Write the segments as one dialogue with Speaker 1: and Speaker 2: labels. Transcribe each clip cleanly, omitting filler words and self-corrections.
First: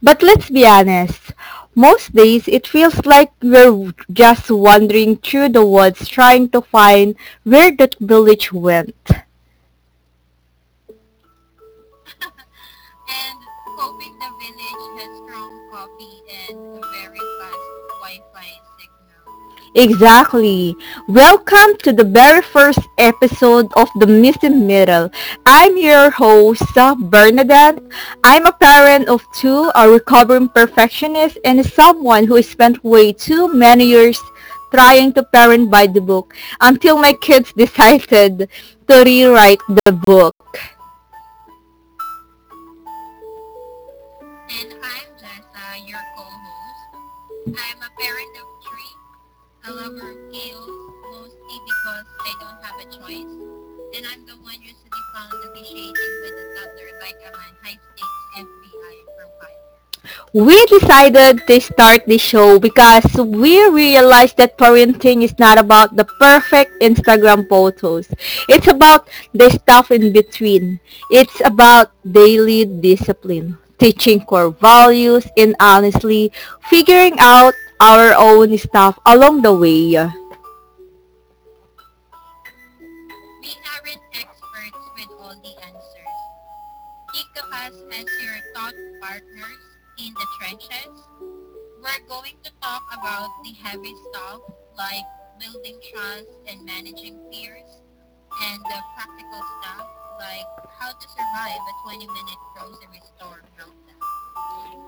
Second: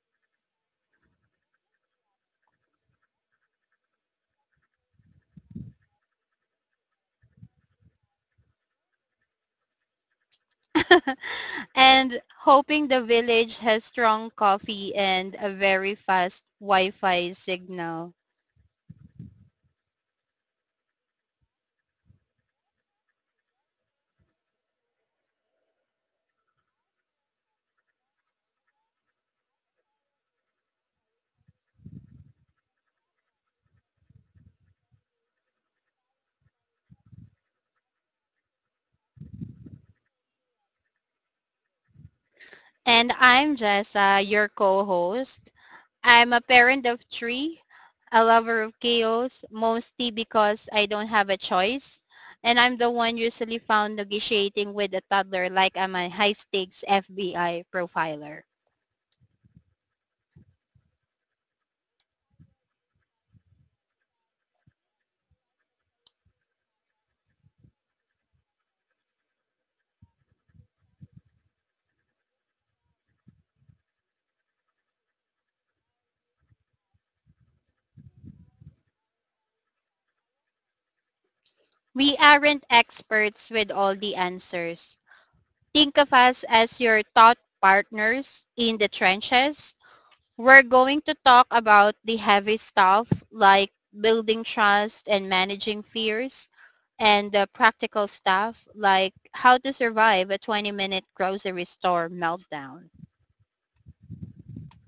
Speaker 1: But let's be honest, most days it feels like we're just wandering through the woods trying to find where that village went.
Speaker 2: And hoping the
Speaker 1: And
Speaker 2: village has
Speaker 1: hoping the
Speaker 2: strong coffee
Speaker 1: village has
Speaker 2: and a
Speaker 1: strong
Speaker 2: very
Speaker 1: coffee
Speaker 2: fast
Speaker 1: and a very
Speaker 2: Wi-Fi
Speaker 1: fast
Speaker 2: signal.
Speaker 1: Wi-Fi signal. Exactly. Welcome to the very first episode of The Missing Middle. I'm your host, Bernadette. I'm a parent of two, a recovering perfectionist, and someone who spent way too many years trying to parent by the book until my kids decided to rewrite the book.
Speaker 2: And I'm Jessa, your
Speaker 1: And I'm
Speaker 2: co-host.
Speaker 1: Jessa, your
Speaker 2: I'm a parent
Speaker 1: co-host.
Speaker 2: of three,
Speaker 1: I'm a
Speaker 2: a
Speaker 1: parent of
Speaker 2: lover of
Speaker 1: three,
Speaker 2: chaos,
Speaker 1: a
Speaker 2: mostly
Speaker 1: lover of
Speaker 2: because I
Speaker 1: chaos,
Speaker 2: don't have a
Speaker 1: mostly
Speaker 2: choice.
Speaker 1: because I
Speaker 2: And
Speaker 1: don't
Speaker 2: I'm
Speaker 1: have
Speaker 2: the
Speaker 1: a
Speaker 2: one
Speaker 1: choice.
Speaker 2: usually found
Speaker 1: And I'm the one
Speaker 2: negotiating with a
Speaker 1: usually found
Speaker 2: toddler like I'm
Speaker 1: officiating
Speaker 2: a
Speaker 1: with the
Speaker 2: high-stakes
Speaker 1: toddler like I'm a
Speaker 2: FBI profiler.
Speaker 1: high-stakes FBI profile. We decided to start this show because we realized that parenting is not about the perfect Instagram photos. It's about the stuff in between. It's about daily discipline, teaching core values, and honestly, figuring out our own stuff along the way. We aren't
Speaker 2: We aren't experts with all the
Speaker 1: experts
Speaker 2: answers.
Speaker 1: with all the
Speaker 2: Think of
Speaker 1: answers.
Speaker 2: us as your thought
Speaker 1: Think of us as your
Speaker 2: partners
Speaker 1: thought
Speaker 2: in the
Speaker 1: partners
Speaker 2: trenches.
Speaker 1: in the
Speaker 2: We're
Speaker 1: trenches.
Speaker 2: going to talk about
Speaker 1: We're
Speaker 2: the
Speaker 1: going to
Speaker 2: heavy
Speaker 1: talk
Speaker 2: stuff
Speaker 1: about the
Speaker 2: like
Speaker 1: heavy stuff
Speaker 2: building
Speaker 1: like
Speaker 2: trust and
Speaker 1: building
Speaker 2: managing
Speaker 1: trust
Speaker 2: fears,
Speaker 1: and managing
Speaker 2: and the
Speaker 1: fears
Speaker 2: practical
Speaker 1: and
Speaker 2: stuff
Speaker 1: the
Speaker 2: like
Speaker 1: practical
Speaker 2: how to
Speaker 1: stuff
Speaker 2: survive a
Speaker 1: like how
Speaker 2: 20-minute
Speaker 1: to survive
Speaker 2: grocery
Speaker 1: a
Speaker 2: store
Speaker 1: 20-minute
Speaker 2: meltdown.
Speaker 1: grocery store.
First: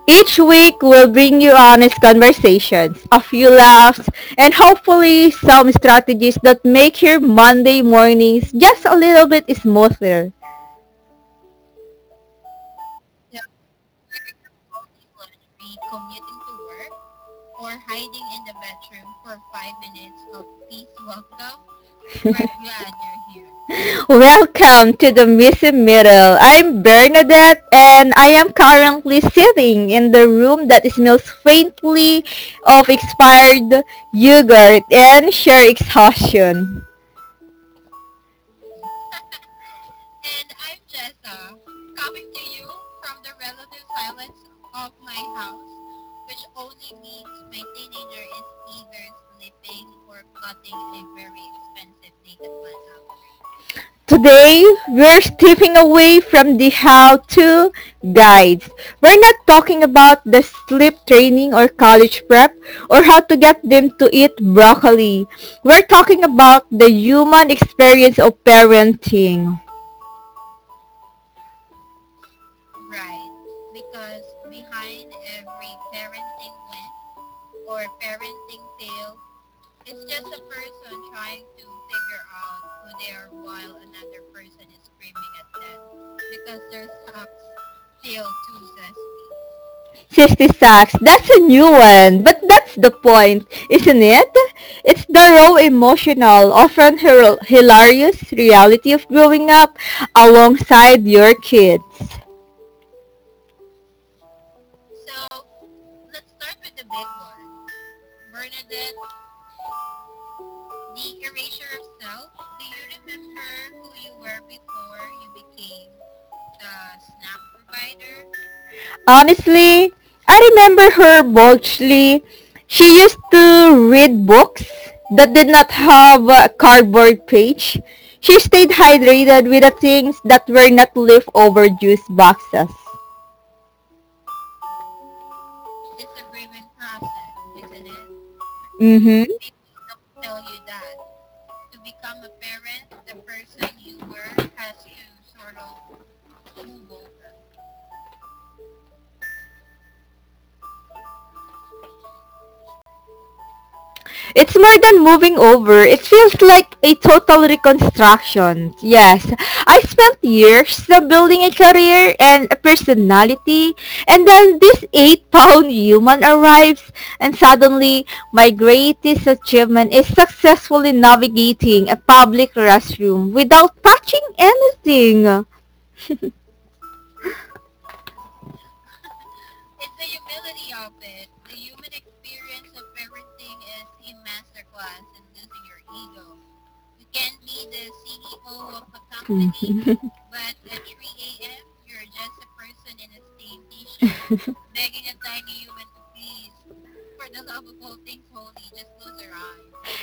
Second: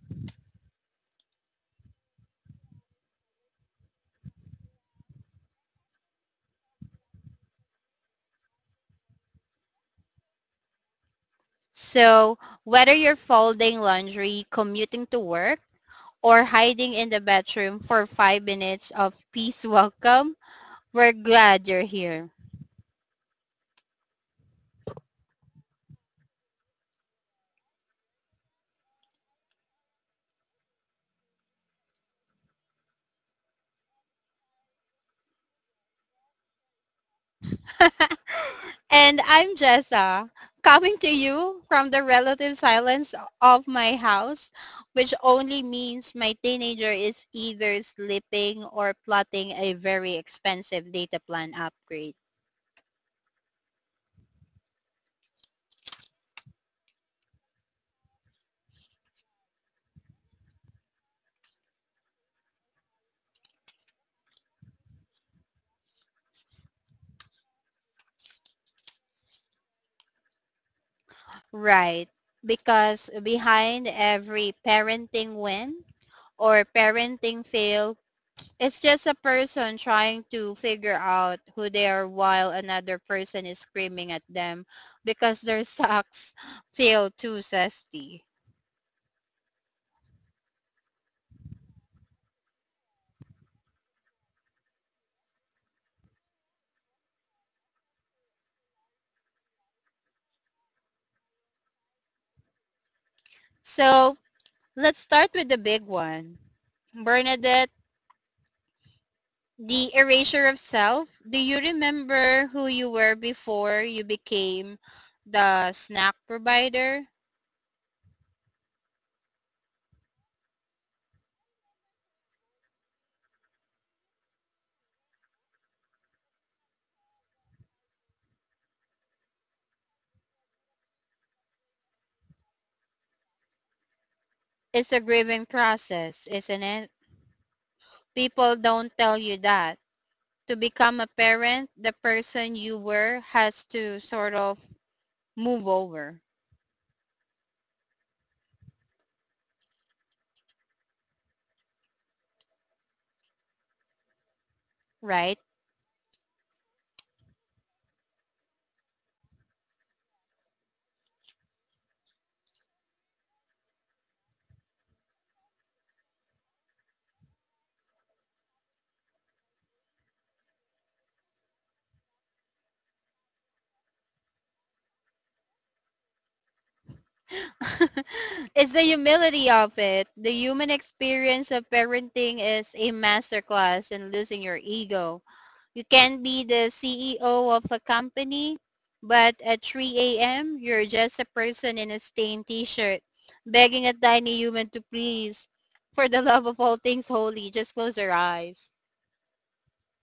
Speaker 1: Each week, we'll bring you honest conversations, a few laughs, and hopefully some strategies that make your Monday mornings just a little bit smoother.
Speaker 2: So whether you're folding laundry, commuting to work, or hiding in the bedroom for 5 minutes of peace, welcome, we're glad you're here.
Speaker 1: Welcome to the Missing Middle. I'm Bernadette and I am currently sitting in the room that smells faintly of expired yogurt and sheer exhaustion.
Speaker 2: And I'm Jessa, coming to you from the relative silence of my house, which only means my teenager is either sleeping or plotting a very expensive data plan upgrade.
Speaker 1: Today, we're stepping away from the how-to guides. We're not talking about the sleep training or college prep or how to get them to eat broccoli. We're talking about the human experience of parenting.
Speaker 2: Right, because behind every parenting win or parenting fail, it's just a person trying to figure out who they are while another person is screaming at them because their socks feel too zesty.
Speaker 1: CO2. 60. That's a new one, but that's the point, isn't it? It's the raw emotional, often hilarious reality of growing up alongside your kids.
Speaker 2: So let's start with the big one. Bernadette, the erasure of self. Do you remember who you were before you became the snack provider?
Speaker 1: Honestly, I remember her boldly. She used to read books that did not have a cardboard page. She stayed hydrated with the things that were not leftover juice boxes.
Speaker 2: It's a grieving process, isn't it? People don't tell
Speaker 1: Mm-hmm.
Speaker 2: you that to become a parent, the person you were has to sort of move over,
Speaker 1: It's more than
Speaker 2: right?
Speaker 1: moving over. It feels like a total reconstruction. Yes, I spent years building a career and a personality, and then this 8-pound human arrives, and suddenly my greatest achievement is successfully navigating a public restroom without touching anything. You
Speaker 2: It's the humility of it. The human experience of parenting is a masterclass in losing your ego. You can be the CEO of a company, but at 3 a.m., you're just a person in a stained t-shirt begging a tiny human to please, for the love of all things holy, just close your eyes.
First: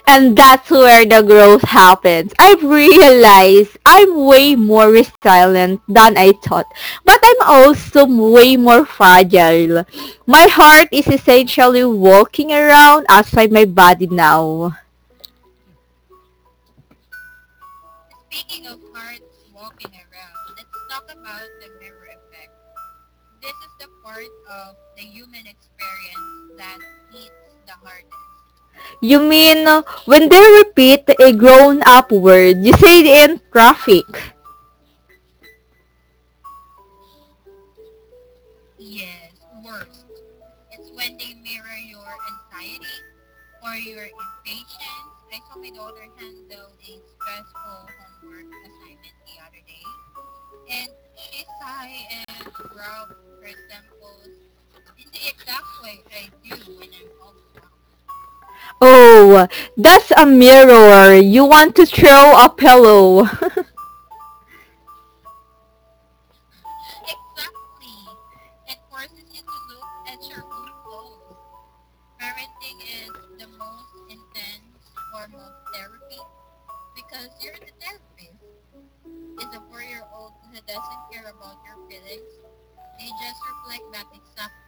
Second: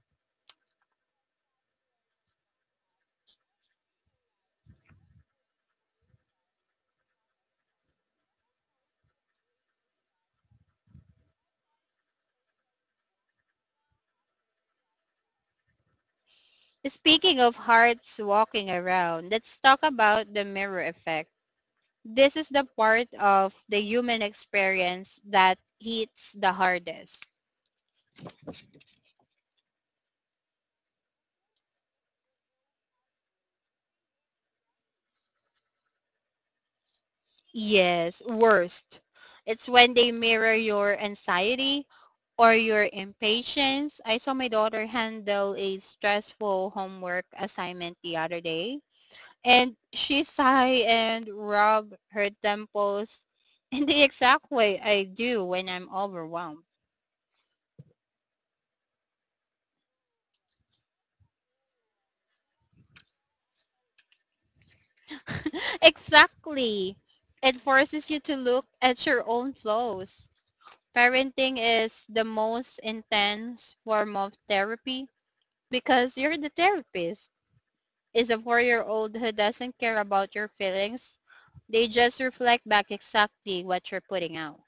Speaker 1: and that's where the growth happens. I've realized I'm way more resilient than I thought. But I'm also way more fragile. My heart is essentially walking around outside my body now.
Speaker 2: Speaking of hearts walking around, let's talk about the mirror effect. This is the part of the human experience that hits the hardest.
Speaker 1: You mean, when they repeat a grown-up word, you say it in traffic.
Speaker 2: Yes, worst. It's when they mirror your anxiety or your impatience. I saw my daughter handle a stressful homework assignment the other day, and she sighed and rubbed her temples in the exact way I do when I'm overwhelmed.
Speaker 1: Oh, that's a mirror. You want to throw a pillow.
Speaker 2: Exactly. It forces you to look at your own flaws. Parenting is the most intense form of therapy because you're the therapist. Is a four-year-old who doesn't care about your feelings. They just reflect back exactly what you're putting out.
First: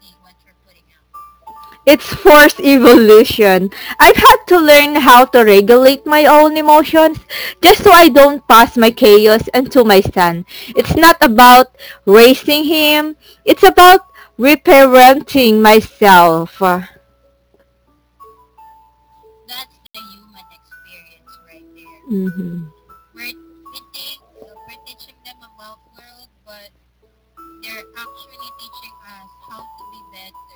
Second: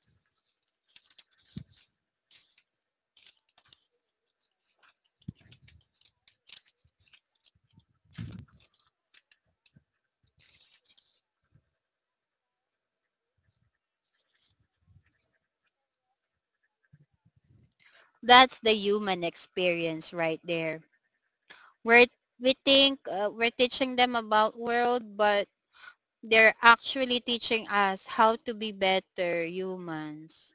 Speaker 1: It's forced evolution. I've had to learn how to regulate my own emotions just so I don't pass my chaos onto my son. It's not about raising him. It's about reparenting myself. That's
Speaker 2: That's the human experience right there. We're, we
Speaker 1: mhm.
Speaker 2: think we're teaching them about world, but they're actually teaching us how to be better humans.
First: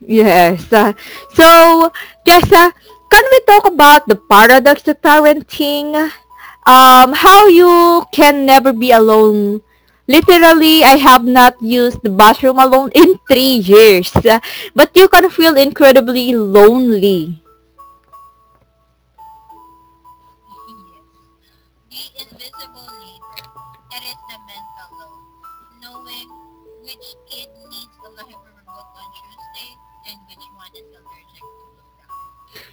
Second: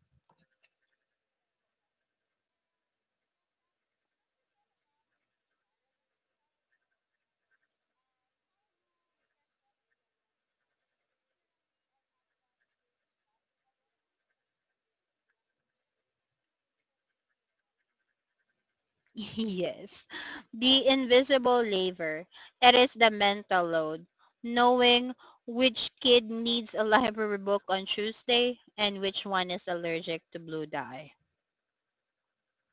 Speaker 1: Yes, so, Jessa, can we talk about the paradox of parenting? How you can never be alone. Literally, I have not used the bathroom alone in 3 years. But you can feel incredibly lonely.
Speaker 2: Yes. The invisible labor. It is the mental load. Knowing which kid needs a library book on Tuesday and which one is allergic to blue dye.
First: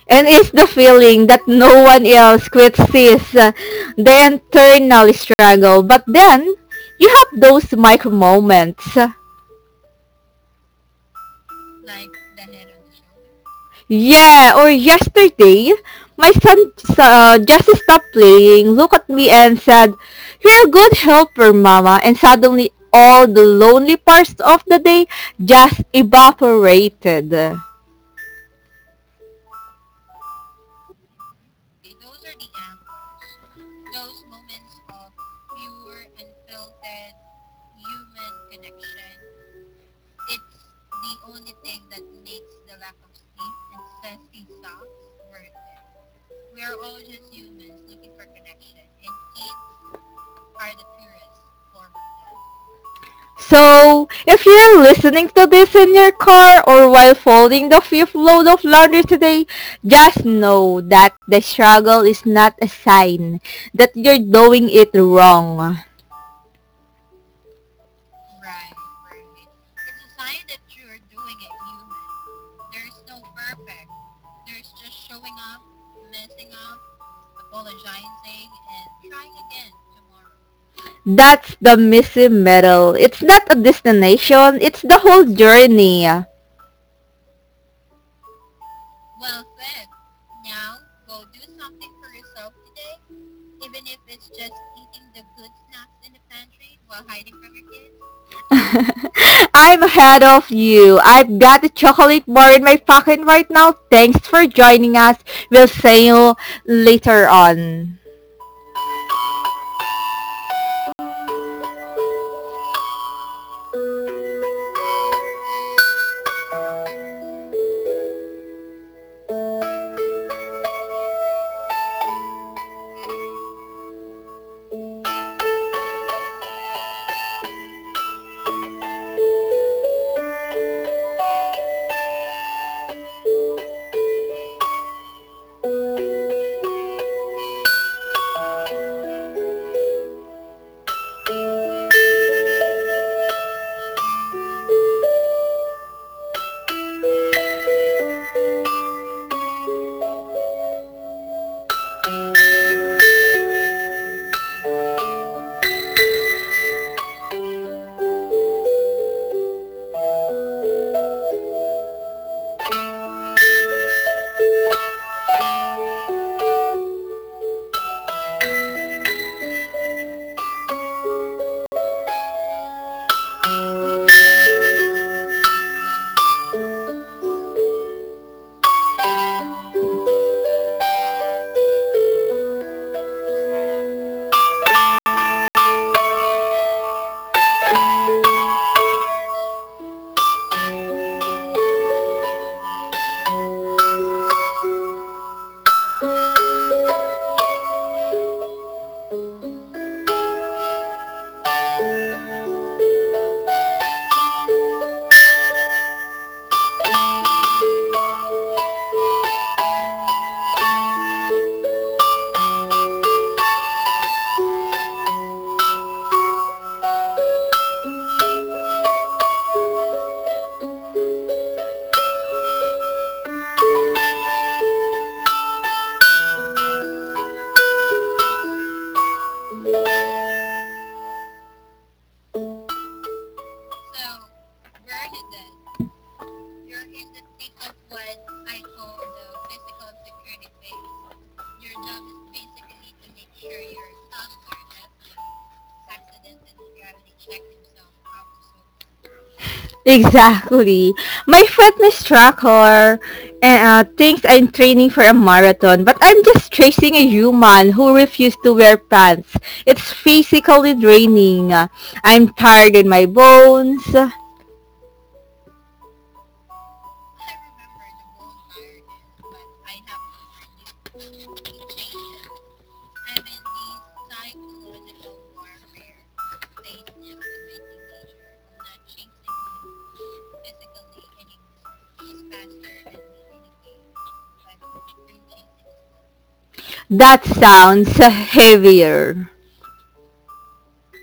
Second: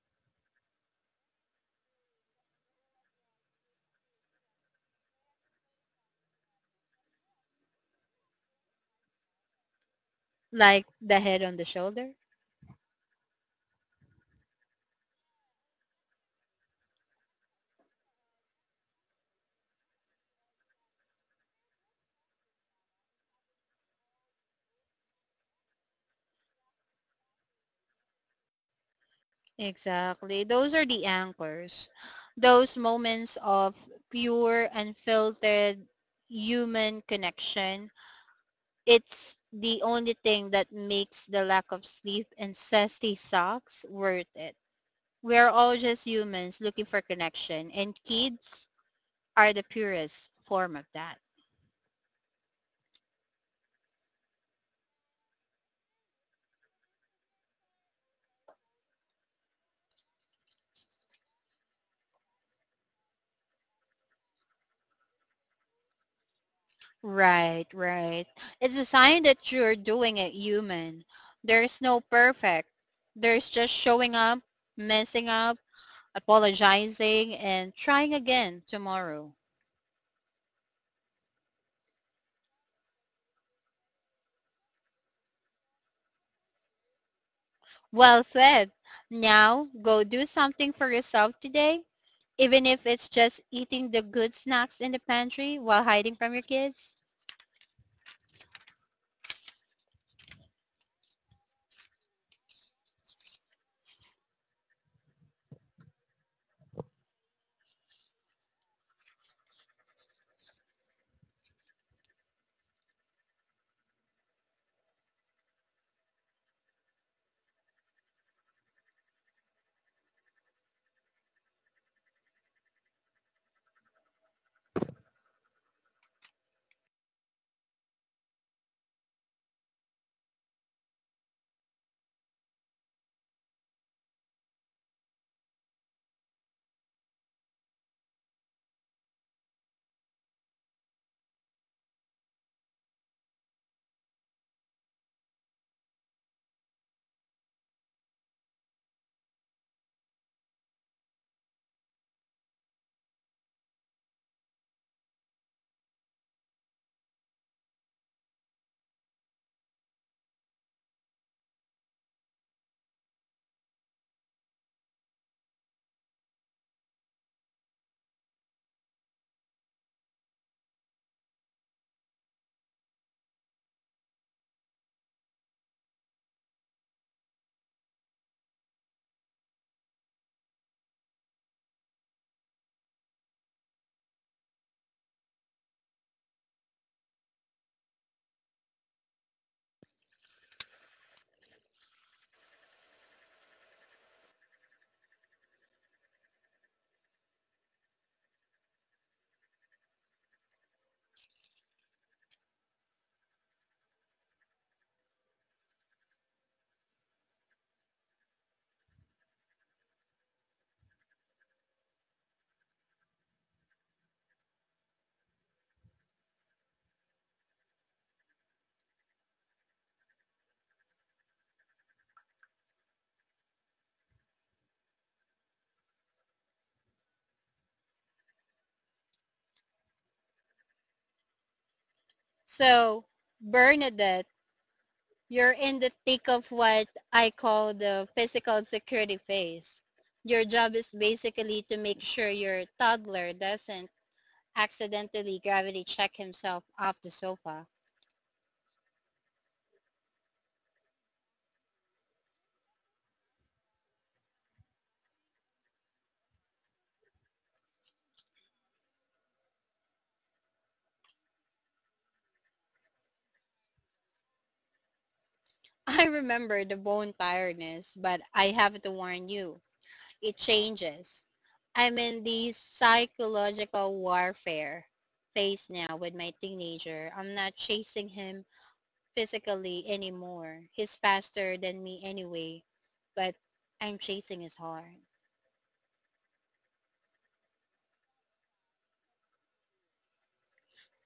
Speaker 1: And it's the feeling that no one else quite sees the internal struggle. But then, you have those micro moments.
Speaker 2: Like the head on the shoulder.
Speaker 1: Yeah, or yesterday, my son just stopped playing, looked at me and said, "You're a good helper, Mama." And suddenly, all the lonely parts of the day just evaporated.
Speaker 2: Exactly. Those are the anchors. Those moments of pure, unfiltered human connection. It's the only thing that makes the lack of sleep and sassy socks worth it. We're all just humans looking for connection, and kids are the purest form of that.
Speaker 1: So, if you're listening to this in your car or while folding the fifth load of laundry today, just know that the struggle is not a sign that you're doing it wrong.
Speaker 2: Right, right. It's a sign that you're doing it human. There's no perfect. There's just showing up, messing up, apologizing, and trying again tomorrow.
Speaker 1: That's the missing medal. It's not a destination, it's the whole journey. Now,
Speaker 2: Well said. Now, go do something for yourself today, even if it's just eating the good snacks in the pantry while hiding from your kids.
Speaker 1: kids. I'm ahead of you. I've got a chocolate bar in my pocket right now. Thanks for joining us. We'll see you later on.
Speaker 2: So, Bernadette, you're in the thick of what I call the physical security phase. Your job is basically to make sure your toddler doesn't accidentally gravity check himself off the sofa.
Speaker 1: Exactly. My fitness tracker thinks I'm training for a marathon, but I'm just chasing a human who refused to wear pants. It's physically draining. I'm tired in my bones.
Speaker 2: I remember the bone tiredness, but I have to warn you, it changes. I'm in the psychological warfare phase now with my teenager. I'm not chasing him physically anymore. He's faster than me anyway, but I'm chasing his heart.
Speaker 1: That sounds heavier.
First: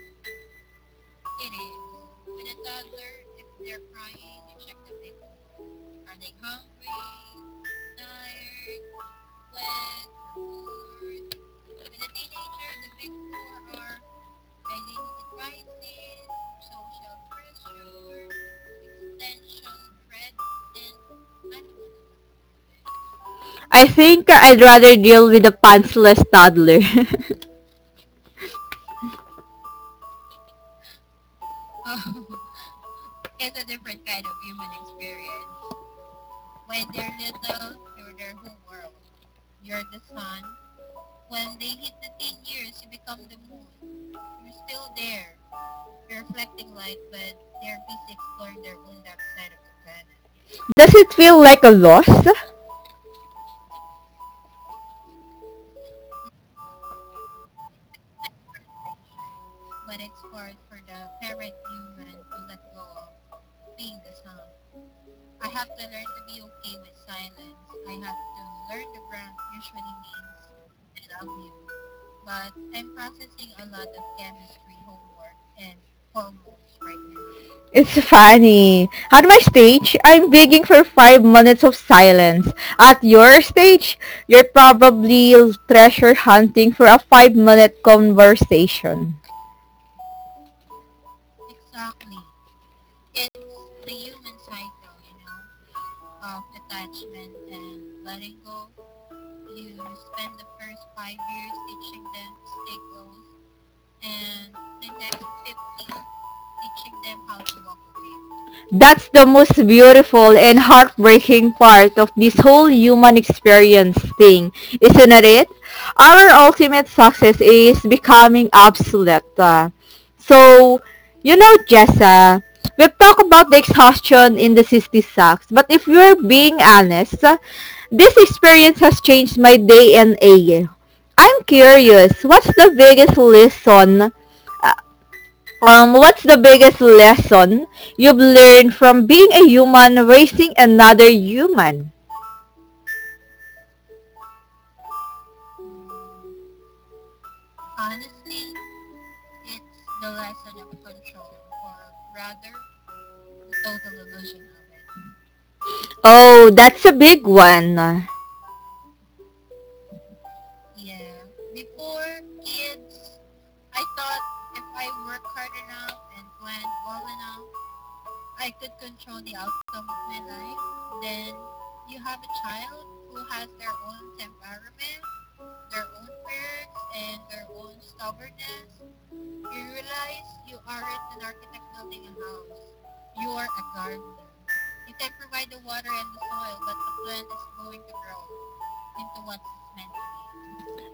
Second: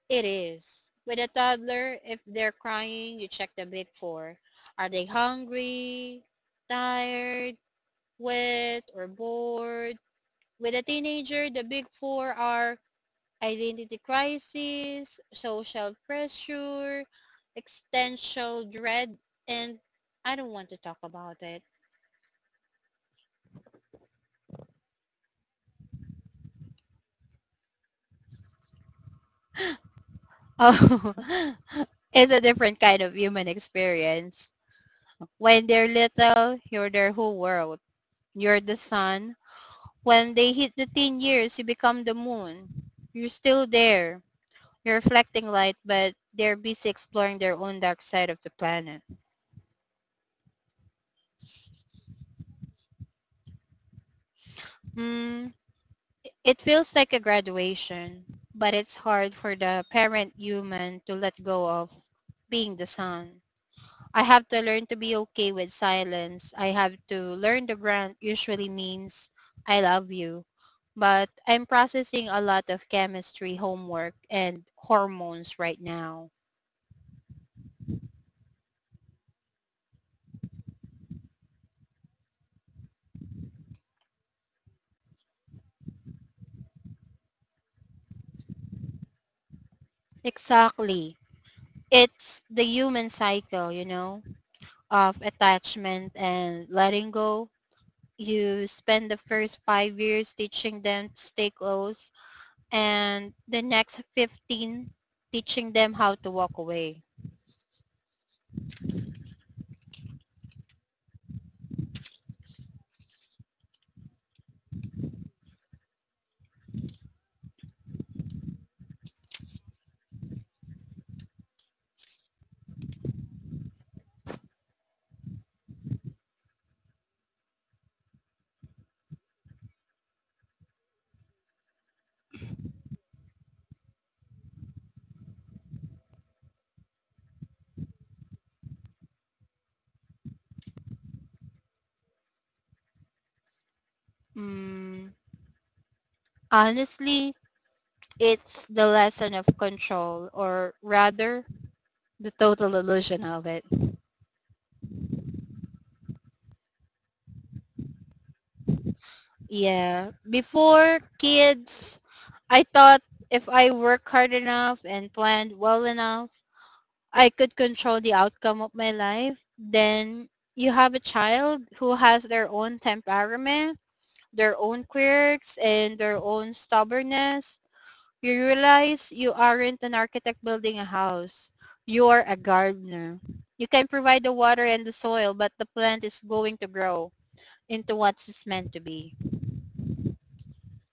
Speaker 2: It is. With a toddler, if they're crying, you check the big four. Are they hungry, tired, wet, or bored? With a teenager, the big four are identity crisis, social pressure, existential dread, and I don't want to talk about it.
Speaker 1: I think I'd rather deal with a pantsless toddler.
Speaker 2: Oh, it's a different kind of human experience. When they're little, you're their whole world. You're the sun. When they hit the teen years, you become the moon. You're still there. You're reflecting light, but they're busy exploring their own dark side of the planet.
Speaker 1: Does it feel like a loss?
Speaker 2: Hmm. It feels like a graduation, but it's hard for the parent human to let go of being the sun. I have to learn to be okay with silence. I have to learn the brand usually means I love you. But I'm processing a lot of chemistry homework and hormones right now.
Speaker 1: It's funny. On my stage, I'm begging for 5 minutes of silence. At your stage, you're probably treasure hunting for a five-minute conversation.
Speaker 2: Exactly. It's the human cycle, you know, of attachment and letting go. You spend the first 5 years teaching them to stay close and the next 15 teaching them how to walk away.
Speaker 1: That's the most beautiful and heartbreaking part of this whole human experience thing, isn't it? Our ultimate success is becoming obsolete. So, you know, Jessa, we've talked about the exhaustion in the 60 sucks, but if we're being honest, this experience has changed my DNA. I'm curious, what's the biggest lesson What's the biggest lesson you've learned from being a human raising another human?
Speaker 2: Mm, honestly, it's the lesson of control, or rather, the total illusion of it.
Speaker 1: Oh, that's a big one.
Speaker 2: Yeah. Before kids, I thought if I work hard enough and planned well enough, I could control the outcome of my life. Then you have a child who has their own temperament, their own quirks, and their own stubbornness. You realize you aren't an architect building a house. You are a gardener. You can provide the water and the soil, but the plant is going to grow into what it's meant to be.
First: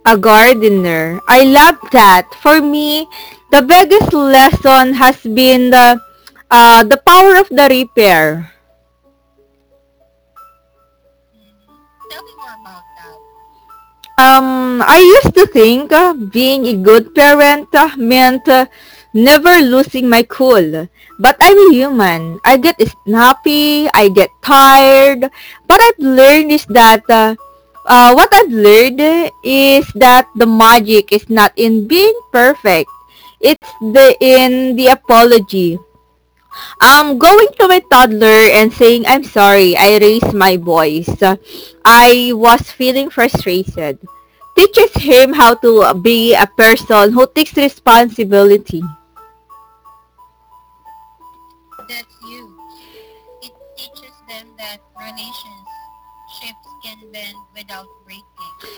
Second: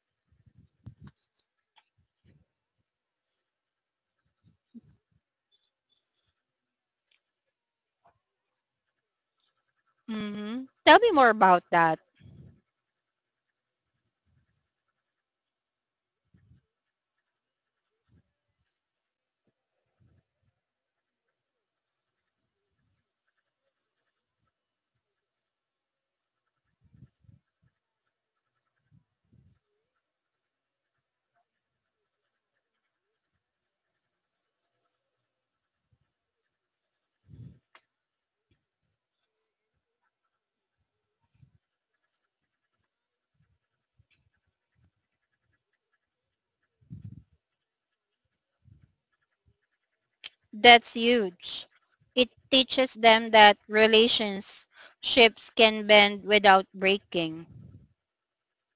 Speaker 1: A gardener. I love that. For me, the biggest lesson has been the power of the repair.
Speaker 2: Hmm, tell me more about that.
Speaker 1: I used to think being a good parent meant never losing my cool. But I'm a human. I get snappy, I get tired. But I've learned is that what I've learned is that the magic is not in being perfect. It's the in the apology. Going to my toddler and saying, "I'm sorry, I raised my voice. I was feeling frustrated." Teaches him how to be a person who takes responsibility.
Speaker 2: That's huge. It teaches them that relationships can bend without breaking.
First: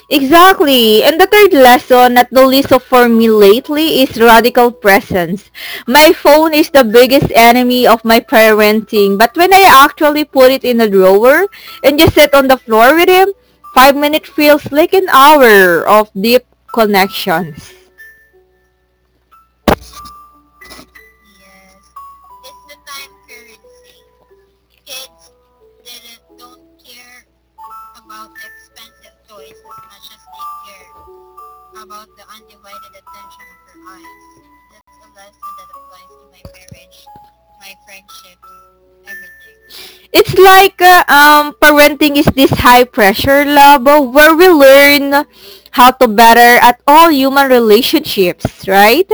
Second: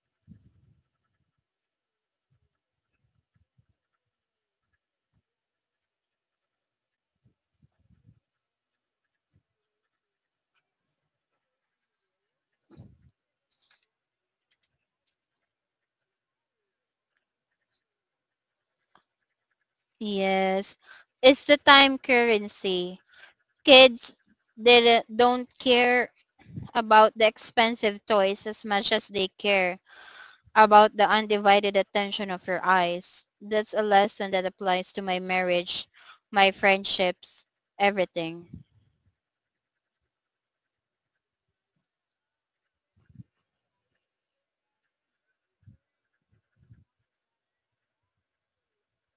Speaker 1: Exactly. And the third lesson, not the least of for me lately, is radical presence. My phone is the biggest enemy of my parenting, but when I actually put it in a drawer and just sit on the floor with him, 5 minutes feels like an hour of deep connections.
Speaker 2: Yes. It's the time currency. Kids, they don't care about the expensive toys as much as they care about the undivided attention of your eyes. That's a lesson that applies to my marriage, my friendships, everything.
Speaker 1: It's like parenting is this high pressure lab where we learn how to better at all human relationships, right?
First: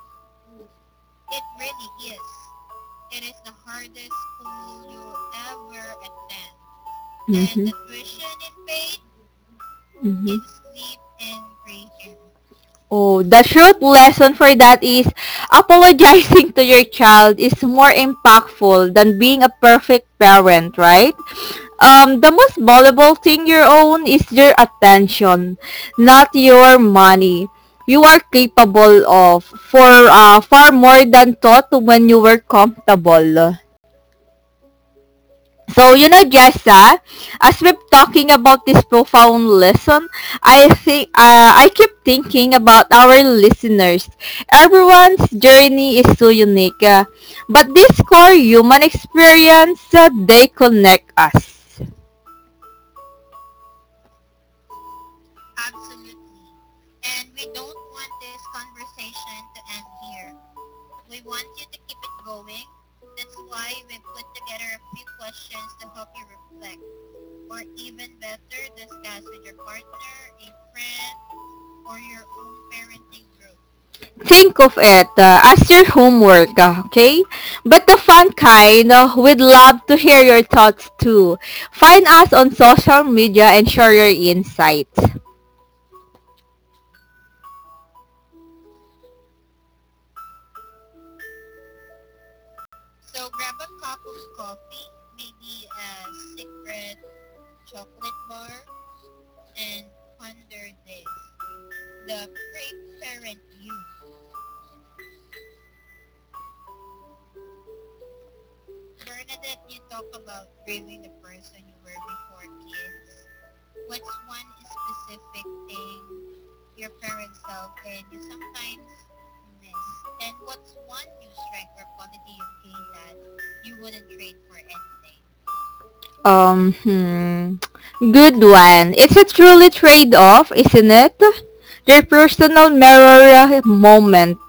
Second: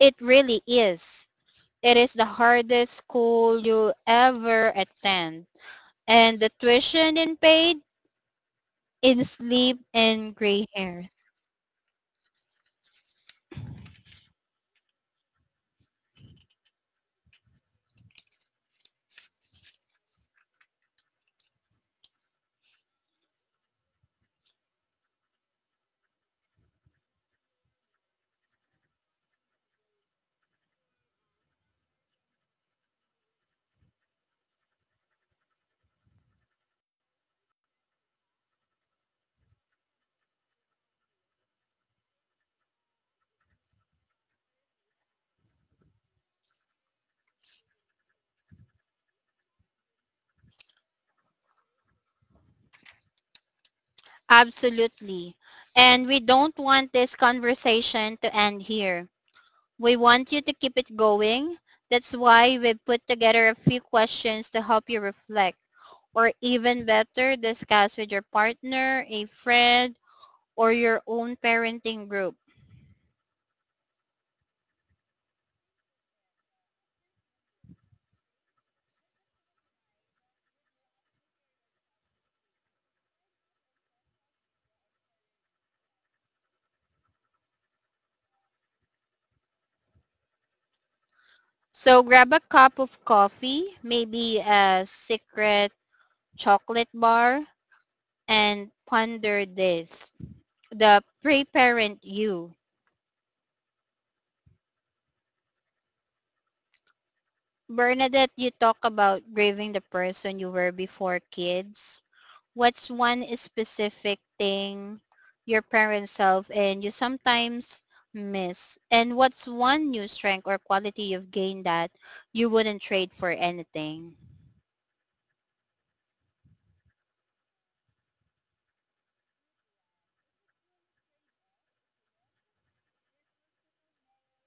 Speaker 2: It really is. It is the hardest school you ever attend. And the tuition in paid in sleep
Speaker 1: Mhm.
Speaker 2: and gray hairs.
Speaker 1: Oh, the short lesson for that is apologizing to your child is more impactful than being a perfect parent, right? The most valuable thing you own is your attention, not your money. You are capable of for far more than thought when you were comfortable. So, you know, guys ah. As we're talking about this profound lesson, I think I keep thinking about our listeners. Everyone's journey is so unique, ah, but this core human experience ah, they connect us.
Speaker 2: Absolutely. And we don't want this conversation to end here. We want you to keep it going. That's why we put together a few questions to help you reflect. Or even better, discuss with your partner, a friend, or your own parenting group.
Speaker 1: Think of it ah, as your homework, ah, okay? But the fun kind, ah, we'd love to hear your thoughts too. Find us on social media and share your insights.
Speaker 2: So grab a cup of coffee, maybe a secret chocolate bar, and ponder this. The pre-parent you. Bernadette, you talk about grieving the person you were before kids. What's one specific thing your parent self and you sometimes miss? And what's one new strength or quality you've gained that you wouldn't trade for anything?
Speaker 1: Um, hmm. Good one. It's a truly trade-off, isn't it? Their personal mirror moment.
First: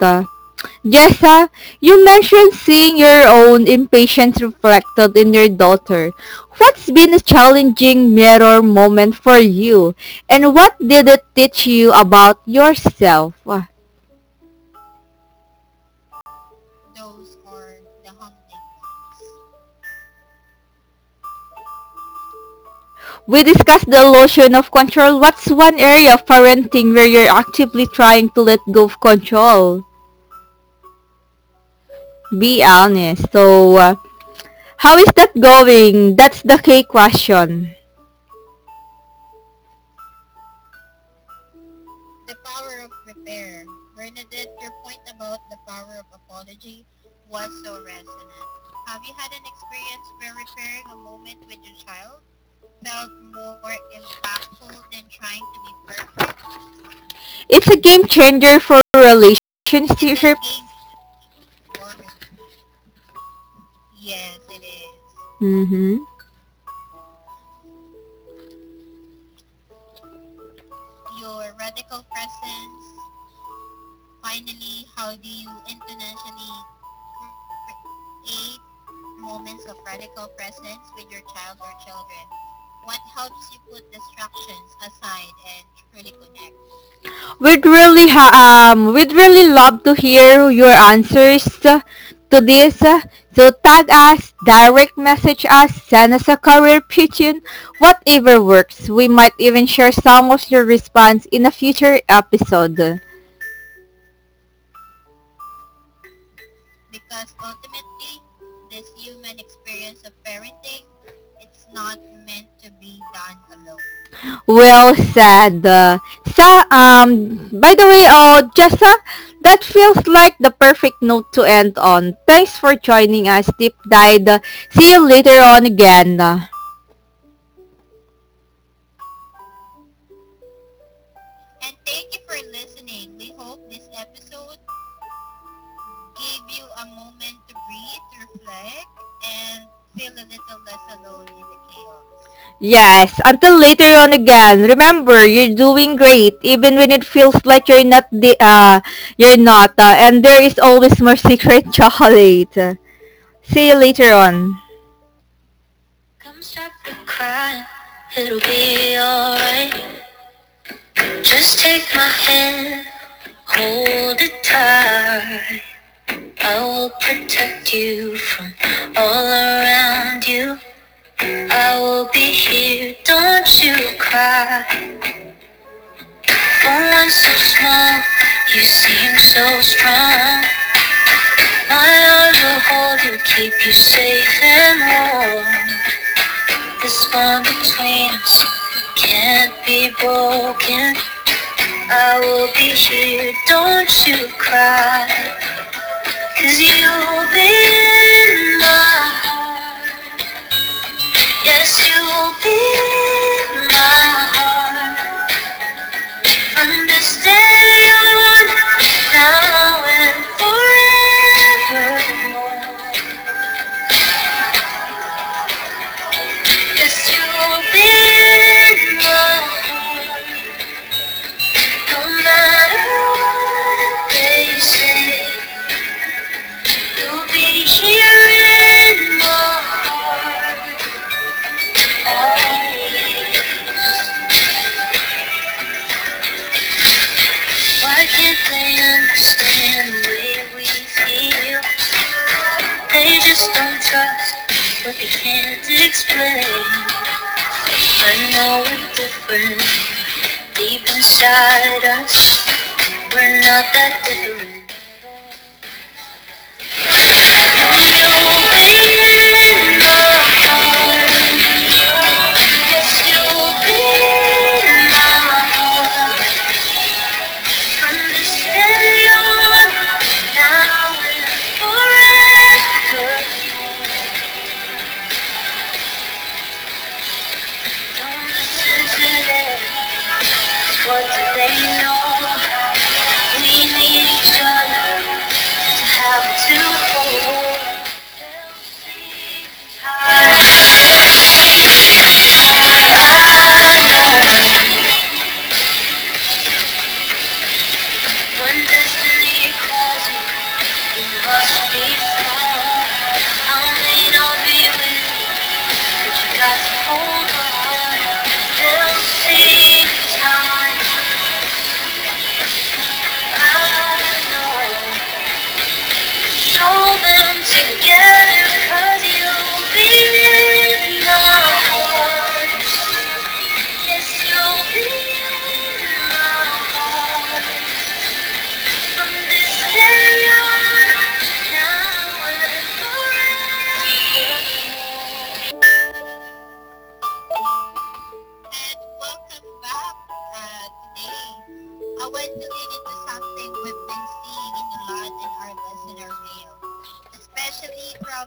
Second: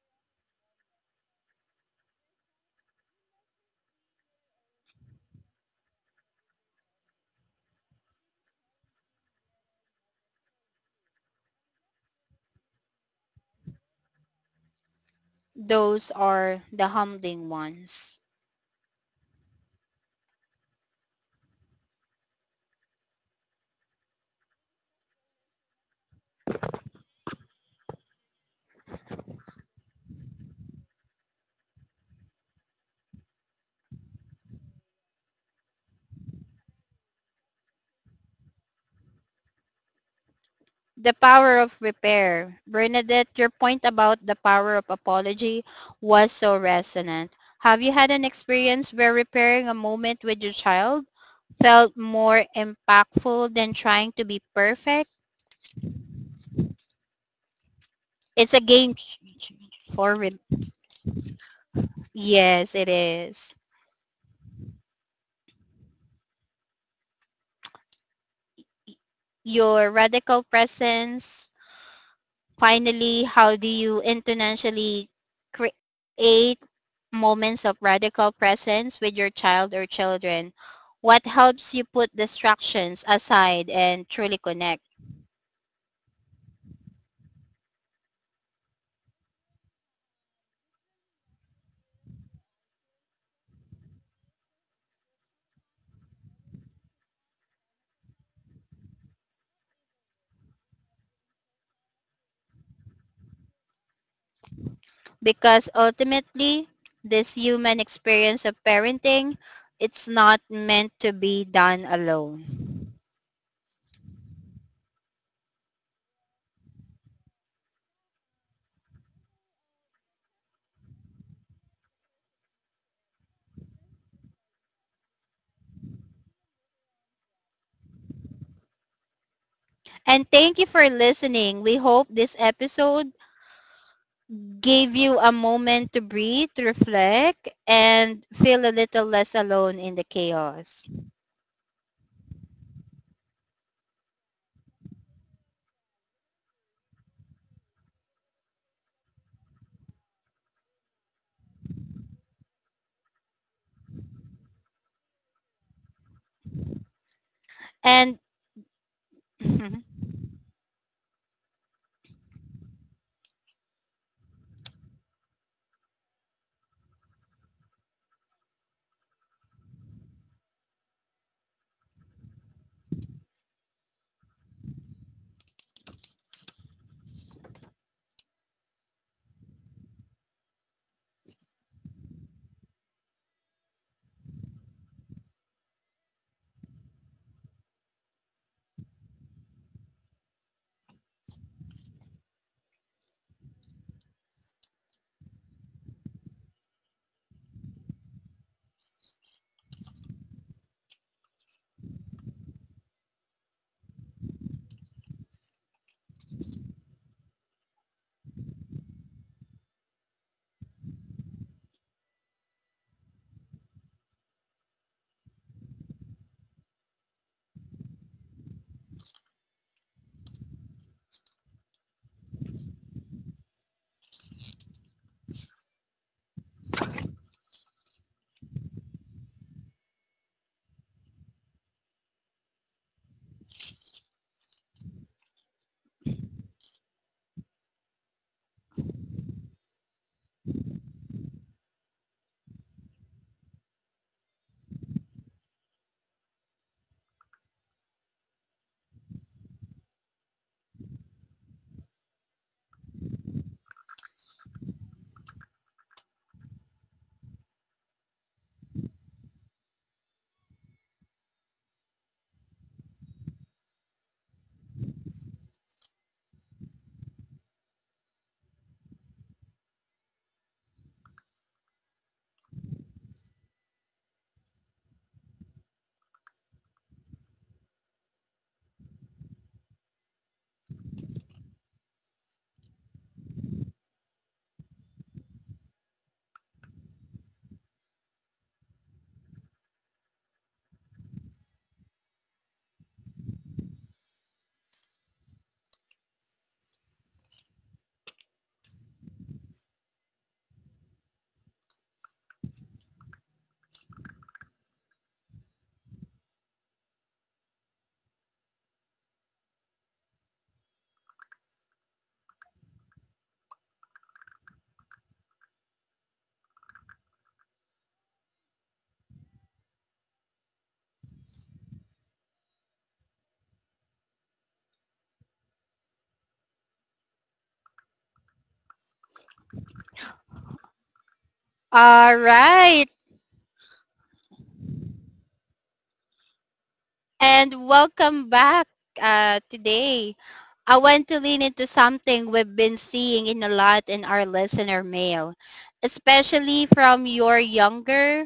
Speaker 1: Jessa, you mentioned seeing your own impatience reflected in your daughter. What's been a challenging mirror moment for you? And what did it teach you about yourself?
Speaker 2: Those are the humbling ones.
Speaker 1: We discussed the illusion of control. What's one area of parenting where you're actively trying to let go of control? Be honest. So, how is that going? That's the key question.
Speaker 2: The power of repair. Bernadette, your point about the power of apology was so resonant. Have you had an experience where repairing a moment with your child felt more impactful than trying to be perfect?
Speaker 1: It's a game
Speaker 2: It's a
Speaker 1: changer
Speaker 2: game
Speaker 1: for
Speaker 2: for
Speaker 1: relationships.
Speaker 2: yes, it is.
Speaker 1: Mm-hmm.
Speaker 2: Your radical presence. Finally, how do you intentionally create moments of radical presence with your child or children? What helps you put distractions aside and truly connect?
Speaker 1: We'd really love to hear your answers to this. So tag us, direct message us, send us a career pigeon, whatever works. We might even share some of your response in a future episode.
Speaker 2: Because ultimately, this human experience of parenting, it's not meant to be done alone.
Speaker 1: Well said. By the way, Jessa, that feels like the perfect note to end on. Thanks for joining us, Deep Dive. See you later on again.
Speaker 2: And thank you for listening. We hope this episode gave you a moment to breathe, to reflect, and feel a little less alone in the chaos.
Speaker 1: Yes, until later on again. Remember, you're doing great, even when it feels like you're not. And there is always more secret chocolate. See you later on.
Speaker 2: And
Speaker 1: You cry. Someone so small, you seem so strong. My arms will hold you, keep you safe and warm. This bond between us can't be broken. I will be here, don't you cry? You'll be in my heart. Yes, you'll be in my heart. Understand you're the one now and forevermore. Cause you'll be mine, no matter what they say. You'll be here in my heart. Why can't they understand the way we feel? They just don't trust what they can't explain. I know we're different deep inside us. We're not that different. What do they know? We need each other to have a beautiful heart. When destiny calls, we must be strong. I may not be with
Speaker 2: all right. And welcome back today. I want to lean into something we've been seeing in a lot in our listener mail, especially from your younger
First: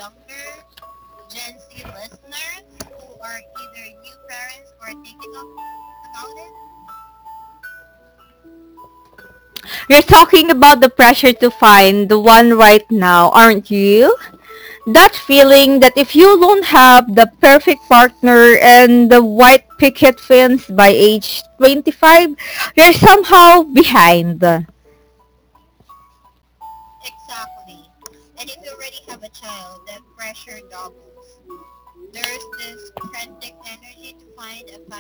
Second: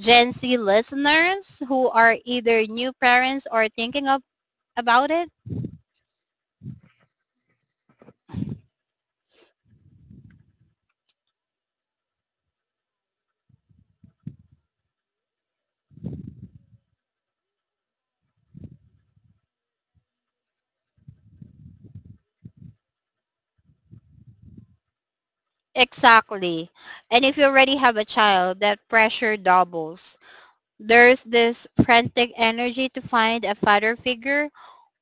Speaker 2: Gen Z listeners who are either new parents or thinking of, about it.
Speaker 1: you're talking about the pressure to find the one right now, aren't you? That feeling that if you don't have the perfect partner and the white picket fence by age 25, you're somehow behind.
Speaker 2: Exactly. And if you already have a child, that pressure doubles. There's this frantic energy to find a father figure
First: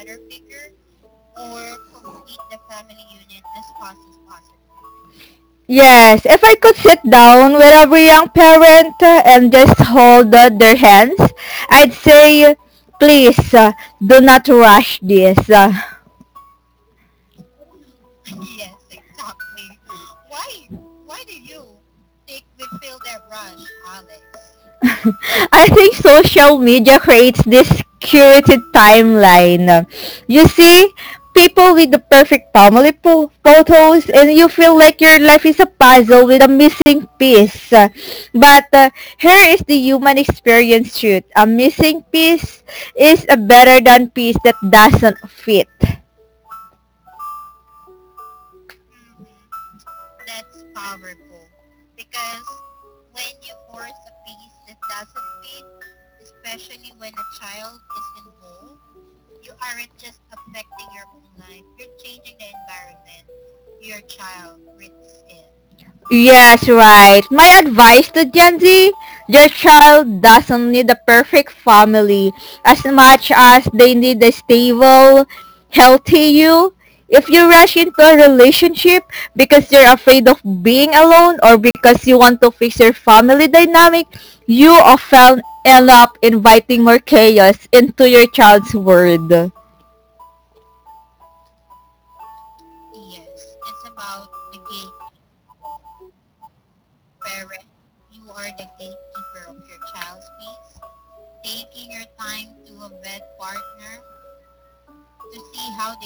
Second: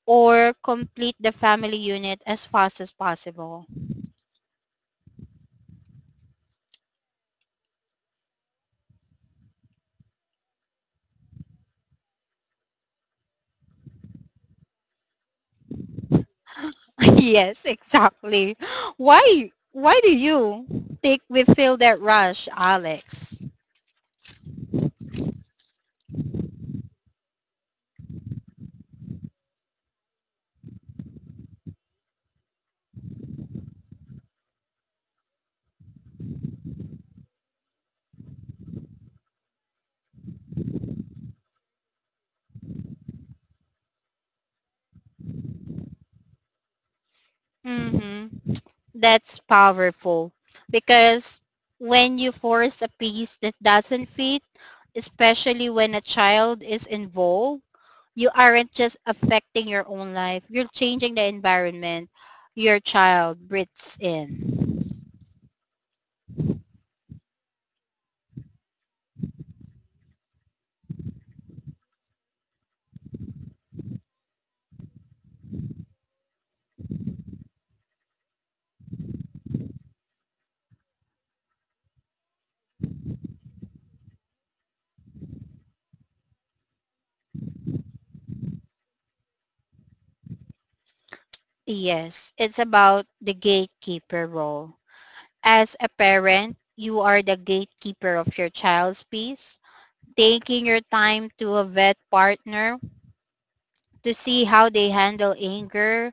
Speaker 2: or complete the family unit as fast as possible.
Speaker 1: Yes, if I could sit down with every young parent and just hold their hands, I'd say, please, do not rush this.
Speaker 2: Yes, exactly. Why do you think we feel that rush, Alex?
Speaker 1: I think social media creates this curated timeline. You see people with the perfect family photos and you feel like your life is a puzzle with a missing piece. But here is the human experience truth. A missing piece is a better than piece that doesn't fit.
Speaker 2: Mhm. That's powerful because when you force a piece that doesn't fit, especially when a child is involved, you aren't just affecting your own life. You're changing the environment
Speaker 1: Changing the
Speaker 2: your
Speaker 1: environment
Speaker 2: child breathes
Speaker 1: your
Speaker 2: in.
Speaker 1: child yes, right. My advice to Gen Z, your child doesn't need a perfect family as much as they need a stable, healthy you. If you rush into a relationship because you're afraid of being alone or because you want to fix your family dynamic, you often end up inviting more chaos into your child's world.
Speaker 2: Yes, it's about the gatekeeper role. As a parent, you are the gatekeeper of your child's peace, taking your time to a vet partner to see how they handle anger,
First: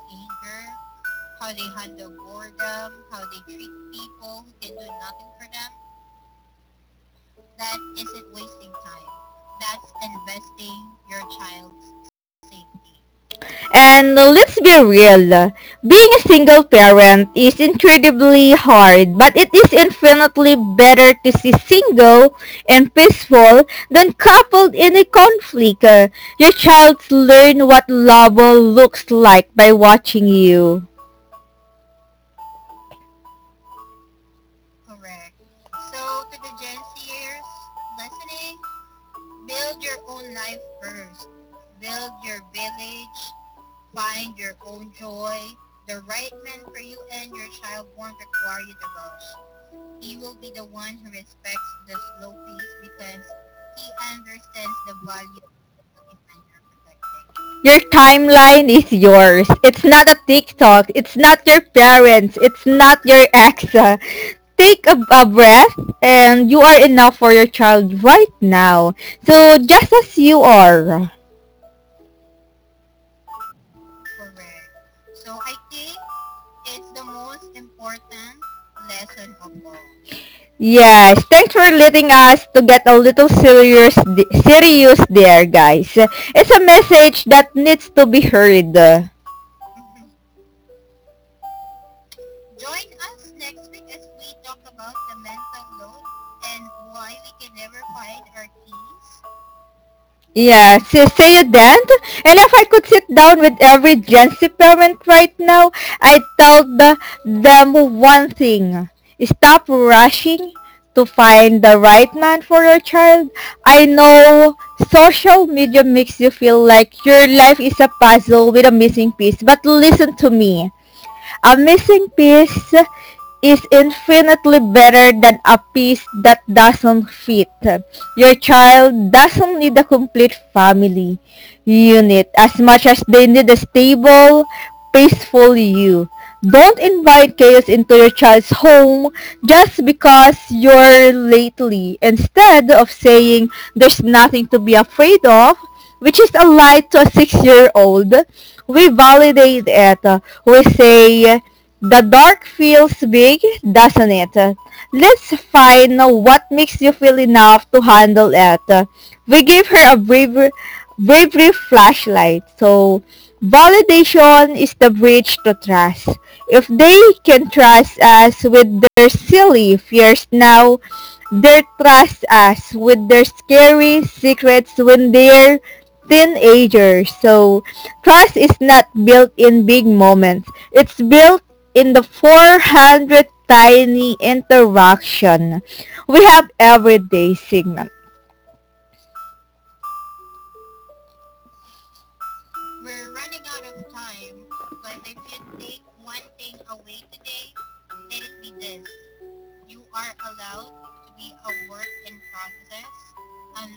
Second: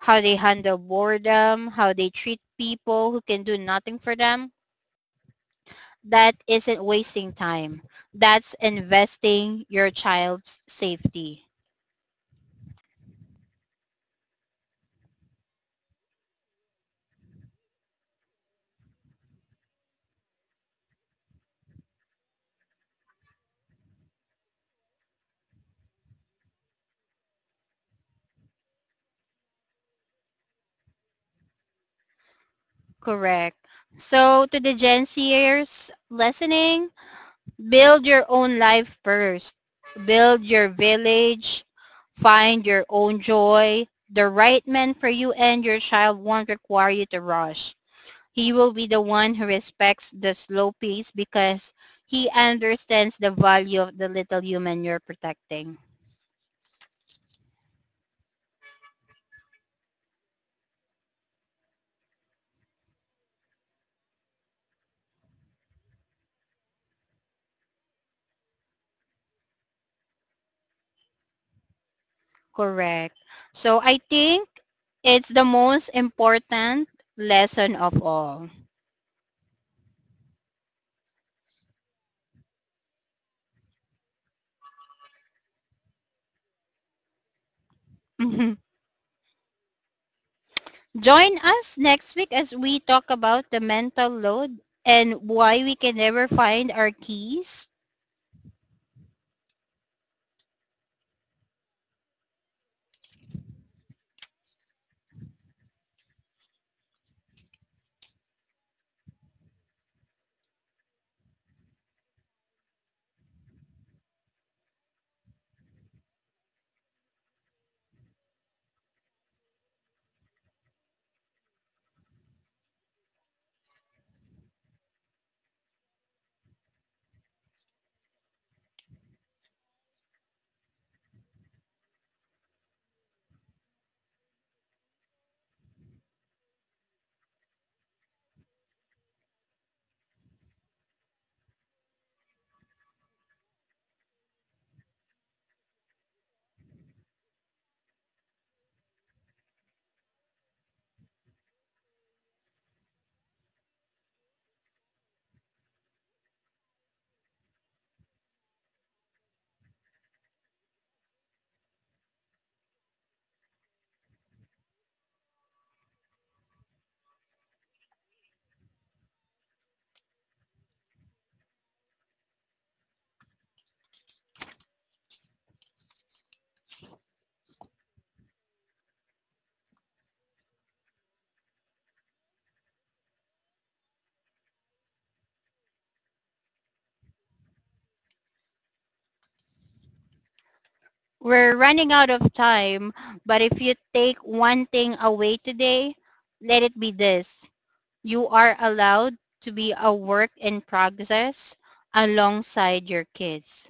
Speaker 2: how they handle boredom, how they treat people who can do nothing for them, that isn't wasting time. That's investing your child's safety.
Speaker 1: Your and let's be real, being a single parent is incredibly hard, but it is infinitely better to see single and peaceful than coupled in a conflict. Your child learn what love looks like by watching you.
Speaker 2: Correct. So to the Gen Zers listening, build your own life first. Build your village. Find your own joy. The
Speaker 1: Find
Speaker 2: right man for you and your child won't require you to
Speaker 1: man you
Speaker 2: rush. He will be the one who respects
Speaker 1: he will
Speaker 2: the
Speaker 1: be the
Speaker 2: slow pace because he
Speaker 1: slow
Speaker 2: understands the value of the little
Speaker 1: understands
Speaker 2: human
Speaker 1: the
Speaker 2: you're
Speaker 1: value
Speaker 2: protecting.
Speaker 1: your timeline is yours. It's not a TikTok. It's not your parents. It's not your ex. Take a breath and you are enough for your child right now. So just as you are.
Speaker 2: Correct. So I think it's the most important lesson of all.
Speaker 1: Yes, thanks for letting us to get a little serious serious there, guys. It's a message that needs to be
Speaker 2: Mhm.
Speaker 1: heard.
Speaker 2: Join us next week as we talk about the mental load and why we can never find our keys.
Speaker 1: Yeah, see you then. And if I could sit down with every Gen Z parent right now, I'd tell the, them one thing. Stop rushing to find the right man for your child. I know social media makes you feel like your life is a puzzle with a missing piece, but listen to me. A missing piece is infinitely better than a piece that doesn't fit. Your child doesn't need a complete family unit as much as they need a stable, peaceful you. Don't invite chaos into your child's home just because you're lately. Instead of saying there's nothing to be afraid of, which is a lie to a 6-year-old, we validate it. We say, the dark feels big, doesn't it? Let's find what makes you feel enough to handle it. We gave her bravery flashlight. So, validation is the bridge to trust. If they can trust us with their silly fears now, they trust us with their scary secrets when they're teenagers. So, trust is not built in big moments. It's built in the 400 tiny interaction we have everyday signals.
Speaker 2: We're running out of time, but if you take one thing away today, let it be this. You are allowed to be a work in progress alongside your kids.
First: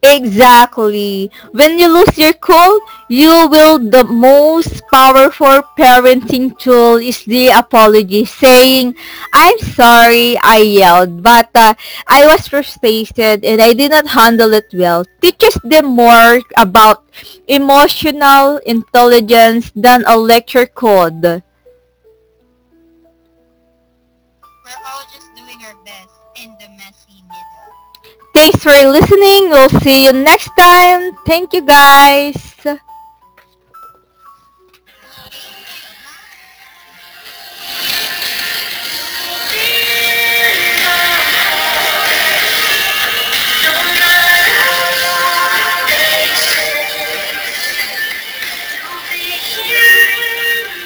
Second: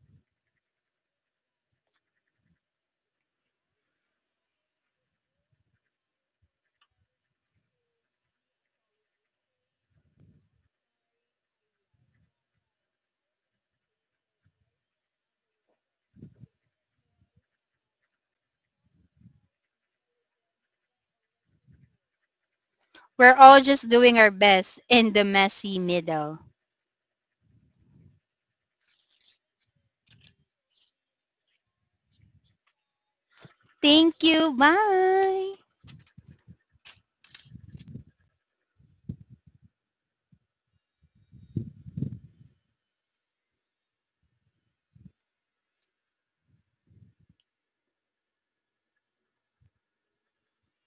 Speaker 1: Exactly. When you lose your cool, you will the most powerful parenting tool is the apology saying, "I'm sorry I yelled, but I was frustrated and I did not handle it well." Teaches them more about emotional intelligence than a lecture could.
Speaker 2: We're all just doing our best in the messy middle.
Speaker 1: Thanks for listening. We'll see you next time. Thank you guys.
Speaker 2: Thank you. Bye.
Speaker 1: Be here.